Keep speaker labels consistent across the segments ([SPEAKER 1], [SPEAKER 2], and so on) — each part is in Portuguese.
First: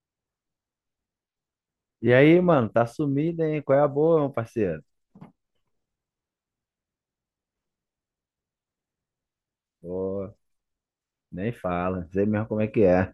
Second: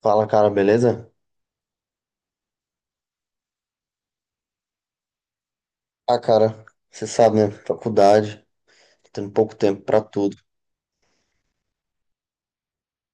[SPEAKER 1] Fala, cara, beleza?
[SPEAKER 2] E aí, mano, tá sumido, hein? Qual é a boa, meu parceiro?
[SPEAKER 1] Ah, cara, você sabe, né? Faculdade, tendo pouco tempo pra
[SPEAKER 2] Pô,
[SPEAKER 1] tudo.
[SPEAKER 2] nem fala, não sei mesmo como é que é.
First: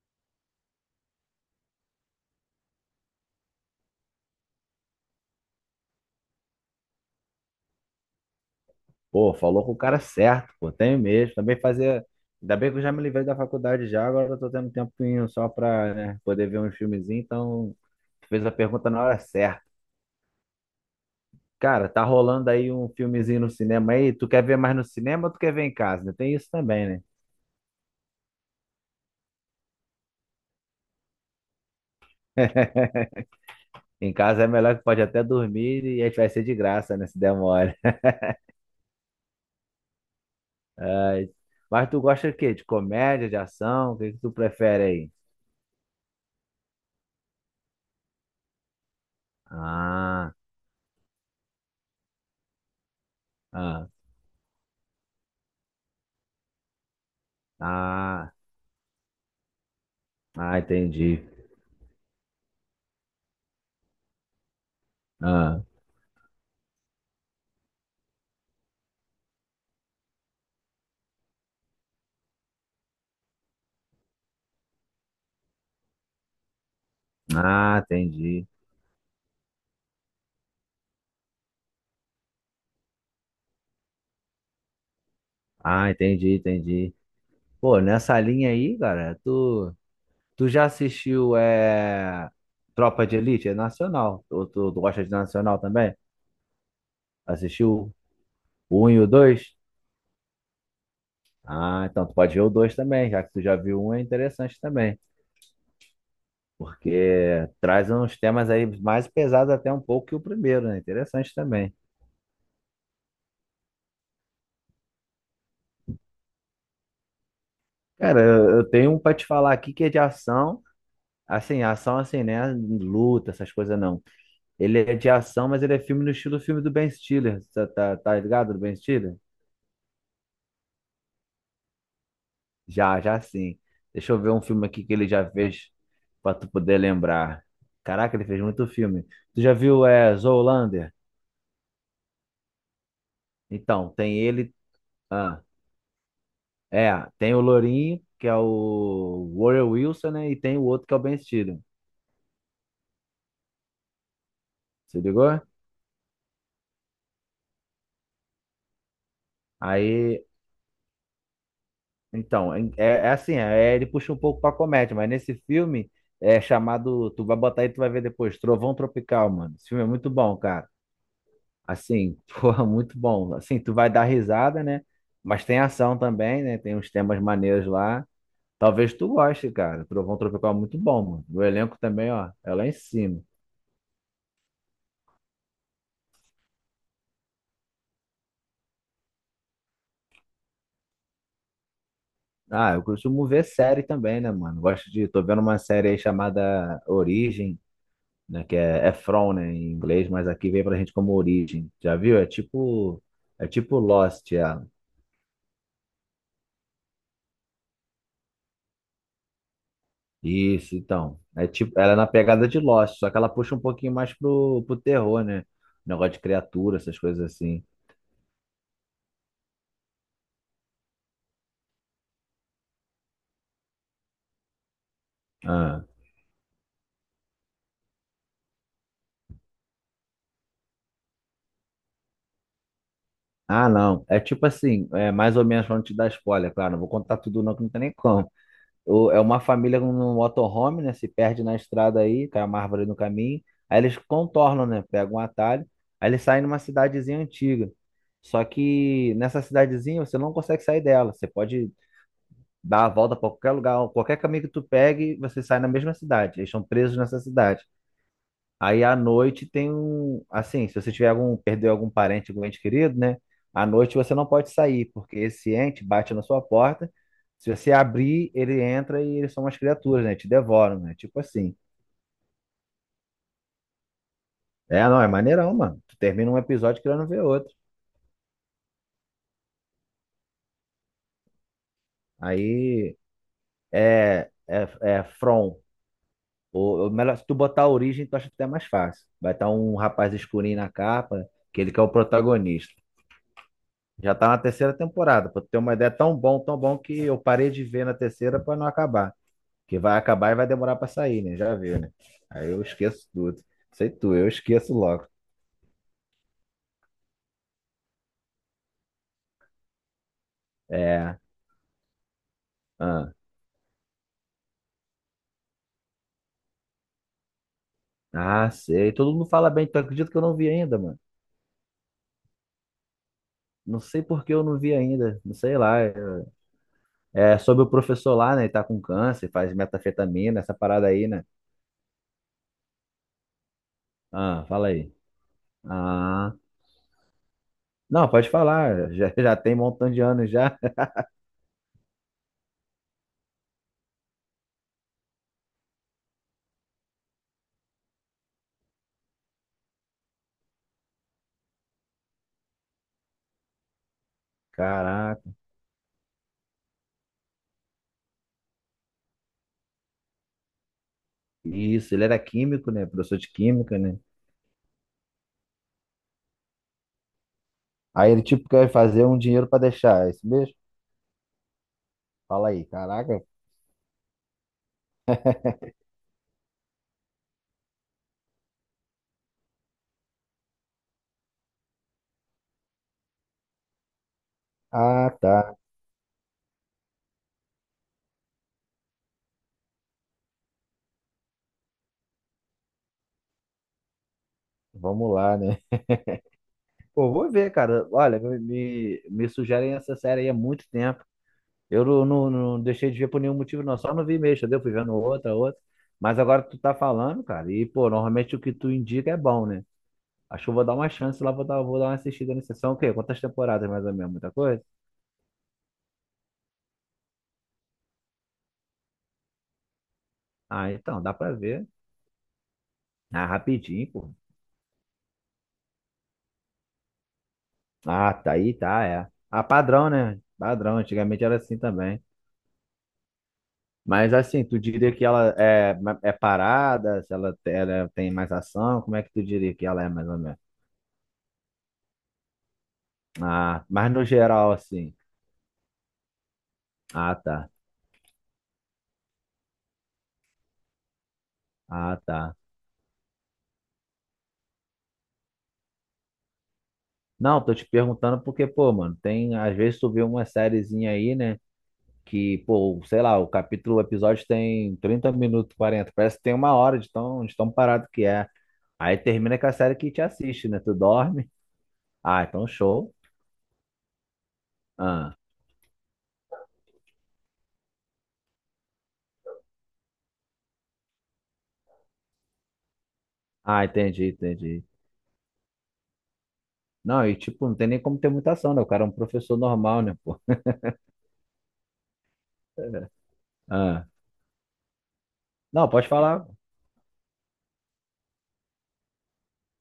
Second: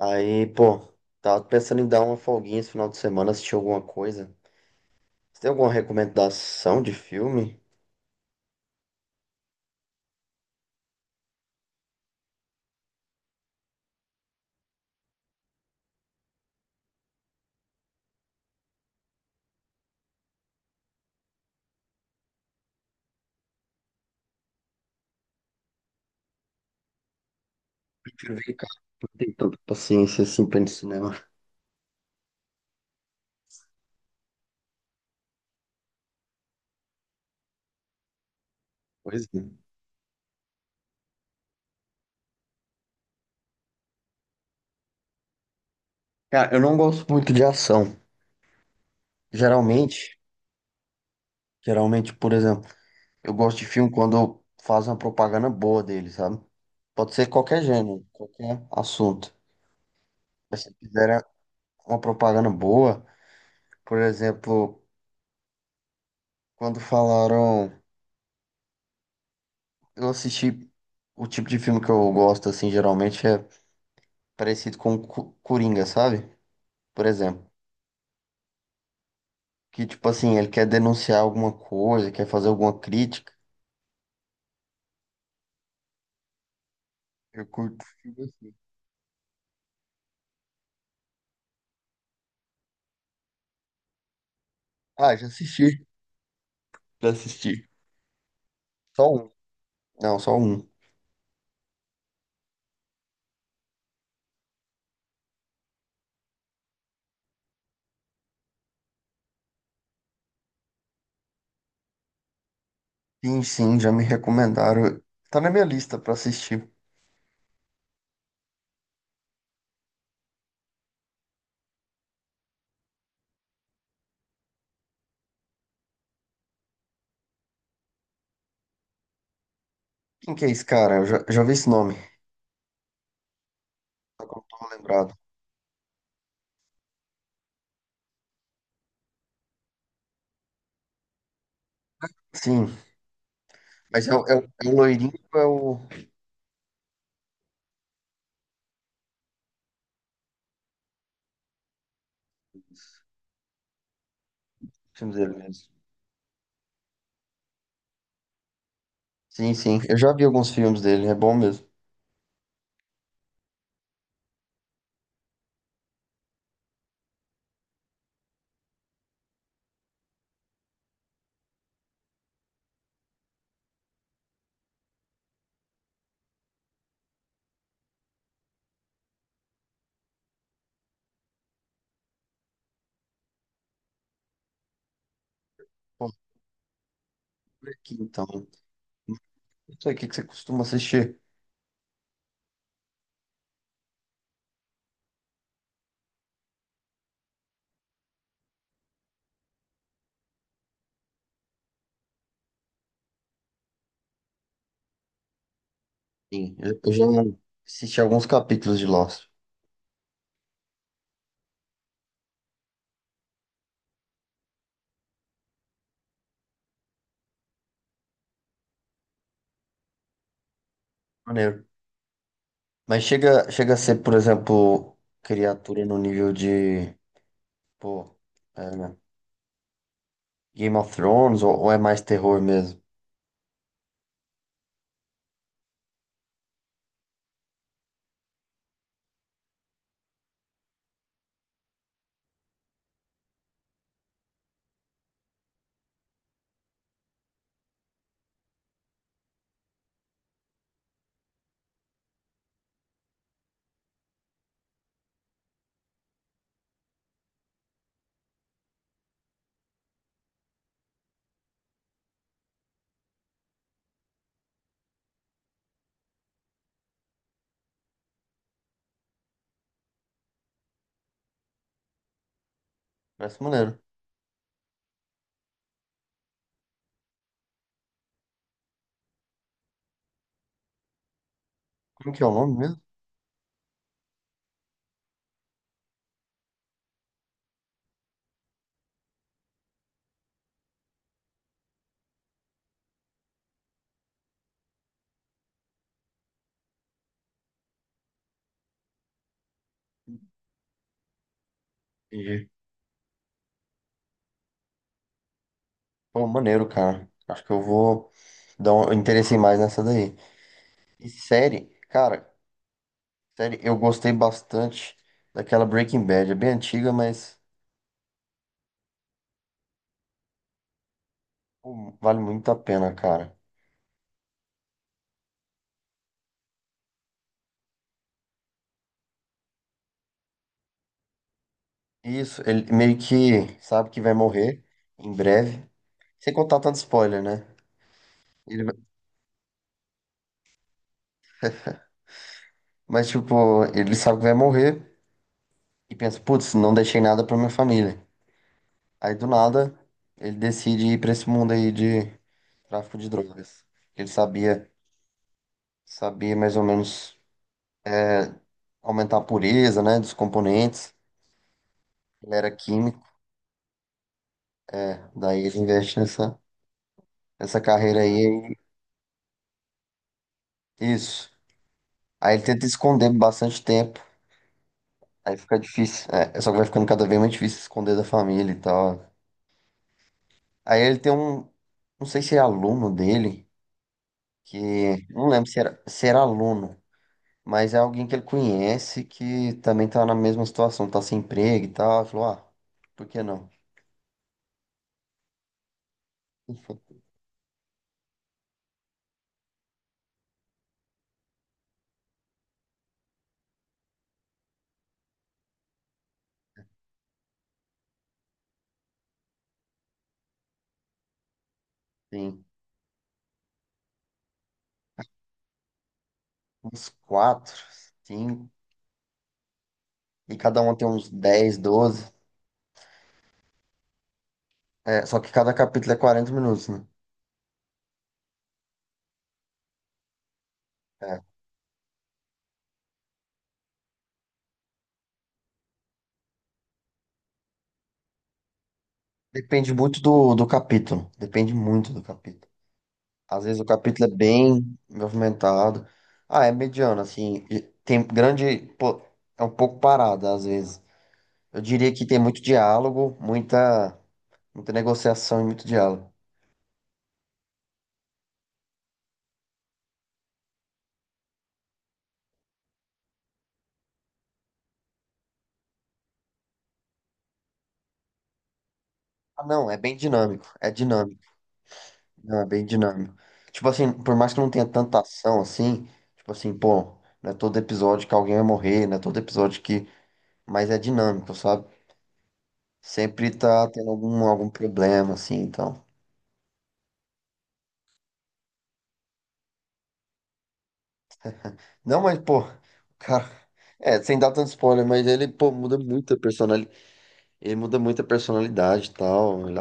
[SPEAKER 1] Aí, pô, tava pensando em dar uma folguinha esse final de semana, assistir alguma coisa. Você tem alguma recomendação de filme?
[SPEAKER 2] Pô, falou com o cara certo, pô, tenho mesmo. Também fazer. Ainda bem que eu já me livrei da faculdade já, agora eu tô tendo um tempinho só pra, né, poder ver um filmezinho, então fez a pergunta na hora certa. Cara, tá rolando aí um filmezinho no cinema aí, tu quer ver mais no cinema ou tu quer ver em casa? Né? Tem isso também, né?
[SPEAKER 1] Prefiro ver em casa, não tenho tanta paciência assim pra ir no cinema.
[SPEAKER 2] Em casa é melhor que pode até dormir e a gente vai ser de graça, né, se der mole.
[SPEAKER 1] Pois é.
[SPEAKER 2] É, mas tu gosta de quê? De comédia, de ação? O que que tu prefere aí?
[SPEAKER 1] Cara, eu não gosto muito de ação. Geralmente,
[SPEAKER 2] Ah,
[SPEAKER 1] geralmente, por exemplo, eu gosto de
[SPEAKER 2] ah,
[SPEAKER 1] filme quando faz uma propaganda boa dele, sabe? Pode ser qualquer gênero,
[SPEAKER 2] ah,
[SPEAKER 1] qualquer assunto.
[SPEAKER 2] ah,
[SPEAKER 1] Mas se
[SPEAKER 2] entendi.
[SPEAKER 1] fizer uma propaganda boa. Por exemplo,
[SPEAKER 2] Ah,
[SPEAKER 1] quando falaram, eu assisti o tipo de filme que eu gosto, assim, geralmente é parecido com Coringa, sabe? Por exemplo,
[SPEAKER 2] ah, entendi.
[SPEAKER 1] que tipo assim, ele quer denunciar alguma coisa, quer fazer alguma crítica.
[SPEAKER 2] Ah, entendi, entendi.
[SPEAKER 1] Eu
[SPEAKER 2] Pô,
[SPEAKER 1] curto
[SPEAKER 2] nessa
[SPEAKER 1] filme
[SPEAKER 2] linha
[SPEAKER 1] assim.
[SPEAKER 2] aí, cara, tu já assistiu Tropa de Elite? É nacional. Tu gosta de
[SPEAKER 1] Ah, já
[SPEAKER 2] nacional
[SPEAKER 1] assisti,
[SPEAKER 2] também?
[SPEAKER 1] já assisti.
[SPEAKER 2] Assistiu o 1 e
[SPEAKER 1] Só
[SPEAKER 2] o
[SPEAKER 1] um.
[SPEAKER 2] 2?
[SPEAKER 1] Não, só um.
[SPEAKER 2] Ah, então tu pode ver o dois também, já que tu já viu um, é interessante também. Porque traz uns temas aí mais pesados até um pouco que o primeiro, né? Interessante também.
[SPEAKER 1] Sim, sim, já me recomendaram. Tá na minha lista pra assistir.
[SPEAKER 2] Cara, eu tenho um pra te falar aqui que é de ação assim, né? Luta, essas coisas não. Ele é de ação, mas ele é filme no estilo filme do Ben Stiller. Tá ligado do Ben Stiller?
[SPEAKER 1] Quem que é esse cara? Eu já vi esse nome.
[SPEAKER 2] Já, já sim. Deixa eu ver um
[SPEAKER 1] Não
[SPEAKER 2] filme
[SPEAKER 1] tô
[SPEAKER 2] aqui que ele
[SPEAKER 1] lembrado.
[SPEAKER 2] já fez pra tu poder lembrar. Caraca, ele fez muito filme. Tu já viu Zoolander?
[SPEAKER 1] Sim,
[SPEAKER 2] Então,
[SPEAKER 1] mas
[SPEAKER 2] tem ele.
[SPEAKER 1] é o loirinho ou
[SPEAKER 2] Ah,
[SPEAKER 1] o
[SPEAKER 2] é, tem o Lourinho, que é o Warren Wilson, né? E tem o outro que é o Ben Stiller. Se
[SPEAKER 1] filme dele
[SPEAKER 2] ligou?
[SPEAKER 1] mesmo? Sim, sim. Eu já
[SPEAKER 2] Aí,
[SPEAKER 1] vi alguns filmes dele, é bom mesmo.
[SPEAKER 2] então, é assim, ele puxa um pouco pra comédia, mas nesse filme é chamado. Tu vai botar aí, tu vai ver depois, Trovão Tropical, mano. Esse filme é muito bom, cara. Assim, porra, muito bom. Assim, tu vai dar risada, né? Mas tem ação também, né? Tem uns temas maneiros lá. Talvez tu goste, cara. Trovão Tropical é muito bom, mano. O elenco também, ó, é lá em cima.
[SPEAKER 1] Pô, por aqui então. Não sei o que que você costuma assistir.
[SPEAKER 2] Ah, eu costumo ver série também, né, mano? Gosto de. Tô vendo uma série aí chamada Origem, né? Que é From, né, em inglês, mas aqui vem pra gente como Origem. Já viu? É tipo Lost, ela.
[SPEAKER 1] Sim, eu já assisti alguns capítulos de Lost.
[SPEAKER 2] Isso, então. É tipo, ela é na pegada de Lost, só que ela puxa um pouquinho mais pro terror, né? Negócio de criatura, essas coisas assim.
[SPEAKER 1] Maneiro. Mas chega a ser, por exemplo,
[SPEAKER 2] Ah,
[SPEAKER 1] criatura no nível de, pô, é, né, Game of Thrones ou é mais terror mesmo?
[SPEAKER 2] ah, não. É tipo assim, é mais ou menos pra não te dar spoiler, claro. Não vou contar tudo, não, que não tem nem como. É uma família no motorhome, né? Se perde na estrada aí, cai uma árvore no caminho. Aí eles contornam, né? Pegam um atalho. Aí eles saem numa cidadezinha antiga. Só que nessa cidadezinha você não consegue sair dela. Você pode dar a volta para qualquer lugar, qualquer caminho que tu pegue, você sai na mesma cidade. Eles estão presos nessa cidade. Aí à noite tem um, assim, se você tiver algum, perdeu algum parente, algum ente querido, né? À noite você não pode sair, porque esse ente bate na sua porta. Se você abrir, ele entra e eles são umas criaturas, né? Te devoram, né? Tipo assim.
[SPEAKER 1] Parece maneiro.
[SPEAKER 2] É, não, é maneirão, mano. Tu termina um episódio querendo ver outro.
[SPEAKER 1] Como que é o nome mesmo?
[SPEAKER 2] Aí é From. Ou melhor, se tu botar a origem, tu acha até mais fácil. Vai estar um rapaz escurinho na capa, que ele que é o protagonista. Já tá na terceira temporada, pra tu ter uma ideia, é tão bom que eu parei de ver na terceira pra não acabar. Porque vai acabar e vai demorar pra sair, né? Já viu, né?
[SPEAKER 1] Entendi.
[SPEAKER 2] Aí eu esqueço tudo. Sei tu, eu esqueço logo.
[SPEAKER 1] Pô, maneiro, cara. Acho que eu vou dar um eu interessei mais nessa daí. E
[SPEAKER 2] É.
[SPEAKER 1] série, cara,
[SPEAKER 2] Ah,
[SPEAKER 1] série, eu gostei bastante daquela Breaking Bad. É bem antiga, mas
[SPEAKER 2] ah, sei. Todo mundo fala bem, tu acredita que eu não vi ainda, mano?
[SPEAKER 1] pô, vale muito a pena, cara.
[SPEAKER 2] Não sei por que eu não vi ainda. Não sei lá. É sobre o professor lá, né? Ele tá com câncer, faz metafetamina, essa parada aí, né?
[SPEAKER 1] Isso, ele meio que sabe que vai
[SPEAKER 2] Ah,
[SPEAKER 1] morrer
[SPEAKER 2] fala aí.
[SPEAKER 1] em breve. Sem
[SPEAKER 2] Ah.
[SPEAKER 1] contar tanto spoiler, né?
[SPEAKER 2] Não, pode
[SPEAKER 1] Ele vai-
[SPEAKER 2] falar. Já tem um montão de anos já.
[SPEAKER 1] mas, tipo, ele sabe que vai morrer e pensa, putz, não deixei nada pra minha família. Aí, do nada, ele decide ir pra esse mundo aí de tráfico de drogas. Ele sabia,
[SPEAKER 2] Caraca.
[SPEAKER 1] sabia mais ou menos aumentar a pureza, né, dos componentes.
[SPEAKER 2] Isso, ele era
[SPEAKER 1] Ele era
[SPEAKER 2] químico, né?
[SPEAKER 1] química,
[SPEAKER 2] Professor de química, né?
[SPEAKER 1] daí ele investe nessa. Essa carreira
[SPEAKER 2] Aí ele tipo
[SPEAKER 1] aí,
[SPEAKER 2] quer fazer um dinheiro pra deixar, é isso mesmo?
[SPEAKER 1] isso. Aí ele
[SPEAKER 2] Fala
[SPEAKER 1] tenta
[SPEAKER 2] aí,
[SPEAKER 1] esconder
[SPEAKER 2] caraca.
[SPEAKER 1] bastante tempo. Aí fica difícil. É, só que vai ficando cada vez mais difícil esconder da família e tal. Aí ele tem um, não sei se é aluno dele, que
[SPEAKER 2] Ah,
[SPEAKER 1] não lembro
[SPEAKER 2] tá.
[SPEAKER 1] se era aluno, mas é alguém que ele conhece que também tá na mesma situação, tá sem emprego e tal. Ele falou, ah, por que não?
[SPEAKER 2] Vamos lá, né? Pô, vou ver, cara. Olha, me sugerem essa série aí há muito tempo. Eu não, não, não deixei de ver por nenhum motivo, não. Só não vi mesmo, entendeu? Fui vendo outra, outra. Mas agora tu tá falando, cara. E, pô, normalmente o que tu indica é bom, né? Acho que eu vou dar uma chance lá, vou dar uma assistida
[SPEAKER 1] Tem
[SPEAKER 2] nessa sessão. O quê? Quantas temporadas mais ou menos? Muita coisa?
[SPEAKER 1] uns quatro, cinco, e cada
[SPEAKER 2] Ah,
[SPEAKER 1] um tem
[SPEAKER 2] então,
[SPEAKER 1] uns
[SPEAKER 2] dá pra
[SPEAKER 1] dez
[SPEAKER 2] ver.
[SPEAKER 1] doze
[SPEAKER 2] Ah, rapidinho, pô.
[SPEAKER 1] É, só que cada capítulo é 40 minutos, né?
[SPEAKER 2] Ah, tá aí, tá, é. Ah, padrão, né? Padrão,
[SPEAKER 1] É,
[SPEAKER 2] antigamente era assim também. Mas assim, tu diria que ela é, é parada, se ela, ela tem mais ação, como é que tu diria que
[SPEAKER 1] depende
[SPEAKER 2] ela é
[SPEAKER 1] muito
[SPEAKER 2] mais ou
[SPEAKER 1] do,
[SPEAKER 2] menos?
[SPEAKER 1] do capítulo. Depende muito do capítulo. Às vezes o
[SPEAKER 2] Ah, mas no
[SPEAKER 1] capítulo é
[SPEAKER 2] geral,
[SPEAKER 1] bem
[SPEAKER 2] assim.
[SPEAKER 1] movimentado. Ah, é mediano,
[SPEAKER 2] Ah,
[SPEAKER 1] assim.
[SPEAKER 2] tá.
[SPEAKER 1] E Tem grande. Pô, é um pouco parado, às vezes. Eu diria
[SPEAKER 2] Ah,
[SPEAKER 1] que tem
[SPEAKER 2] tá.
[SPEAKER 1] muito diálogo, muita negociação e muito diálogo.
[SPEAKER 2] Não, tô te perguntando porque, pô, mano, tem, às vezes tu vê uma sériezinha aí, né? Que, pô, sei lá, o capítulo, o episódio tem 30 minutos, 40. Parece que tem 1 hora de tão parado que é. Aí termina
[SPEAKER 1] Ah,
[SPEAKER 2] com a
[SPEAKER 1] não,
[SPEAKER 2] série
[SPEAKER 1] é
[SPEAKER 2] que
[SPEAKER 1] bem
[SPEAKER 2] te
[SPEAKER 1] dinâmico.
[SPEAKER 2] assiste, né?
[SPEAKER 1] É
[SPEAKER 2] Tu
[SPEAKER 1] dinâmico.
[SPEAKER 2] dorme. Ah,
[SPEAKER 1] Não, é
[SPEAKER 2] então
[SPEAKER 1] bem
[SPEAKER 2] show.
[SPEAKER 1] dinâmico. Tipo assim, por mais que não tenha tanta
[SPEAKER 2] Ah.
[SPEAKER 1] ação assim, tipo assim, pô, não é todo episódio que alguém vai morrer, não é todo episódio que. Mas é dinâmico, sabe? Sempre
[SPEAKER 2] Ah,
[SPEAKER 1] tá tendo
[SPEAKER 2] entendi,
[SPEAKER 1] algum
[SPEAKER 2] entendi.
[SPEAKER 1] problema, assim, então.
[SPEAKER 2] Não, e tipo, não tem nem como ter muita ação, né? O cara é um professor normal, né, pô?
[SPEAKER 1] Não, mas, pô, o cara,
[SPEAKER 2] Ah,
[SPEAKER 1] é, sem dar tanto spoiler, mas ele, pô,
[SPEAKER 2] não,
[SPEAKER 1] muda
[SPEAKER 2] pode
[SPEAKER 1] muito a
[SPEAKER 2] falar.
[SPEAKER 1] personalidade. Ele muda muito a personalidade e tal.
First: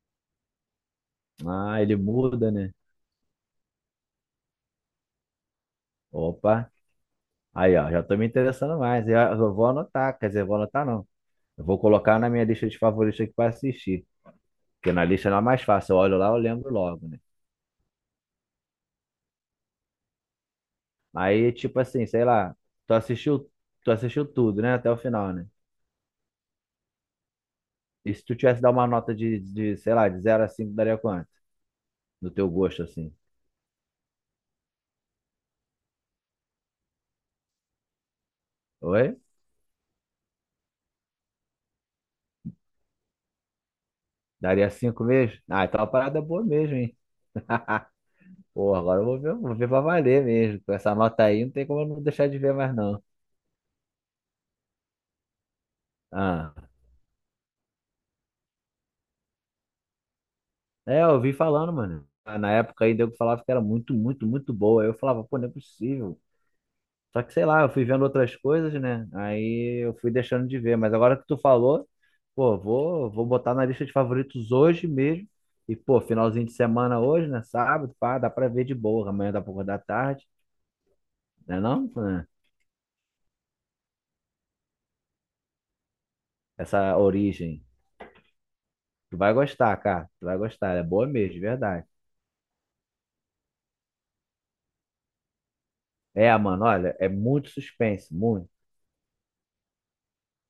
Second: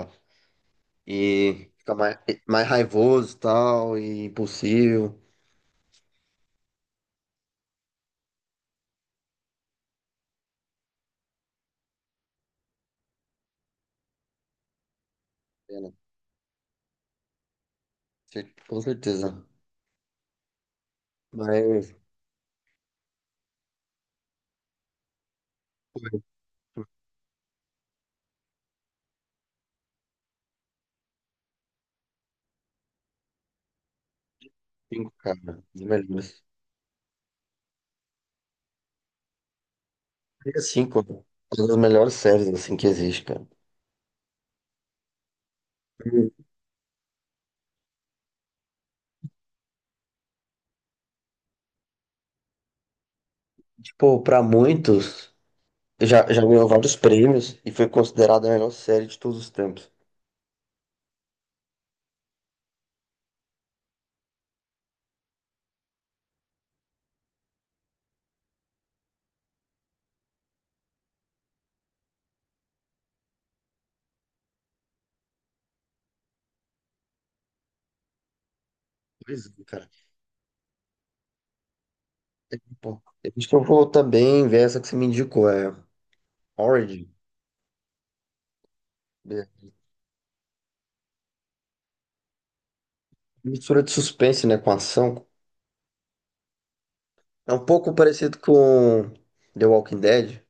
[SPEAKER 1] E
[SPEAKER 2] Ah, ele
[SPEAKER 1] fica mais,
[SPEAKER 2] muda,
[SPEAKER 1] mais
[SPEAKER 2] né?
[SPEAKER 1] raivoso e tal, e impulsivo.
[SPEAKER 2] Opa, aí ó, já tô me interessando mais. Eu vou anotar, quer dizer, eu vou anotar não. Eu vou colocar na minha lista de favoritos aqui pra assistir. Porque na lista não é mais
[SPEAKER 1] Pena,
[SPEAKER 2] fácil. Eu olho lá, eu lembro logo, né?
[SPEAKER 1] com certeza.
[SPEAKER 2] Aí, tipo
[SPEAKER 1] Mas,
[SPEAKER 2] assim, sei lá, tu assistiu, tu assistiu tudo, né? Até o final, né?
[SPEAKER 1] pô, é
[SPEAKER 2] E se tu tivesse dar uma nota sei lá, de zero a 5, daria quanto? Do teu gosto, assim.
[SPEAKER 1] cinco, cara, um dos melhores.
[SPEAKER 2] Oi?
[SPEAKER 1] É cinco, uma das melhores séries, assim, que existe, cara.
[SPEAKER 2] Daria cinco mesmo? Ah, então é uma parada é
[SPEAKER 1] E,
[SPEAKER 2] boa mesmo, hein? Pô, agora eu vou ver, pra valer mesmo. Com essa nota aí, não tem como eu não deixar de ver mais, não.
[SPEAKER 1] tipo, pra muitos, já
[SPEAKER 2] Ah,
[SPEAKER 1] ganhou vários prêmios e foi considerada a melhor série de todos os tempos.
[SPEAKER 2] é, eu vi falando, mano. Ah, na época aí, eu falava que era muito, muito, muito boa. Aí eu falava, pô, não é possível. Só que, sei lá, eu fui vendo outras coisas, né? Aí eu fui deixando de ver. Mas agora que tu falou, pô, vou botar na lista de favoritos hoje mesmo. E, pô, finalzinho de semana hoje, né? Sábado, pá, dá pra ver de boa. Amanhã dá
[SPEAKER 1] Pois
[SPEAKER 2] pra
[SPEAKER 1] é,
[SPEAKER 2] acordar
[SPEAKER 1] cara.
[SPEAKER 2] tarde, né não? Né?
[SPEAKER 1] É, pô, acho que eu vou também ver essa que você me indicou, é
[SPEAKER 2] Essa
[SPEAKER 1] Origin.
[SPEAKER 2] origem. Tu vai
[SPEAKER 1] É.
[SPEAKER 2] gostar, cara. Tu vai gostar. Ela é boa mesmo, de verdade.
[SPEAKER 1] Mistura de suspense, né, com ação.
[SPEAKER 2] É, mano, olha, é muito
[SPEAKER 1] É um pouco
[SPEAKER 2] suspense,
[SPEAKER 1] parecido
[SPEAKER 2] muito.
[SPEAKER 1] com The Walking Dead.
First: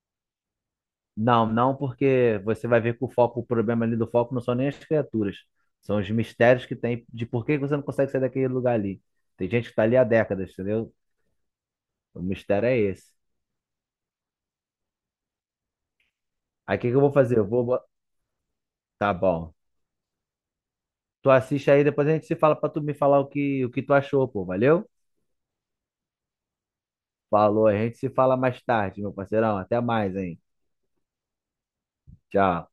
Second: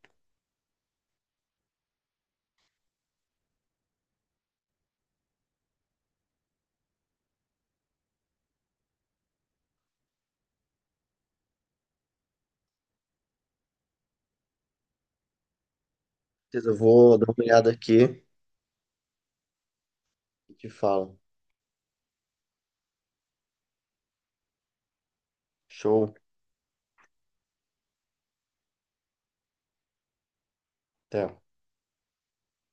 [SPEAKER 2] Não, não, porque você vai ver que o foco, o problema ali do foco não são nem as criaturas. São os mistérios que tem de por que você não consegue sair daquele lugar ali. Tem gente que tá ali há décadas, entendeu? O mistério é esse.
[SPEAKER 1] Beleza, eu
[SPEAKER 2] Aí o que que eu vou
[SPEAKER 1] vou dar
[SPEAKER 2] fazer?
[SPEAKER 1] uma
[SPEAKER 2] Eu vou.
[SPEAKER 1] olhada aqui
[SPEAKER 2] Tá bom.
[SPEAKER 1] e te falo.
[SPEAKER 2] Tu assiste aí, depois a gente se fala pra tu me falar o que tu achou, pô. Valeu?
[SPEAKER 1] Show.
[SPEAKER 2] Falou, a gente se fala mais tarde, meu parceirão. Até mais, hein?
[SPEAKER 1] Até.
[SPEAKER 2] Tchau.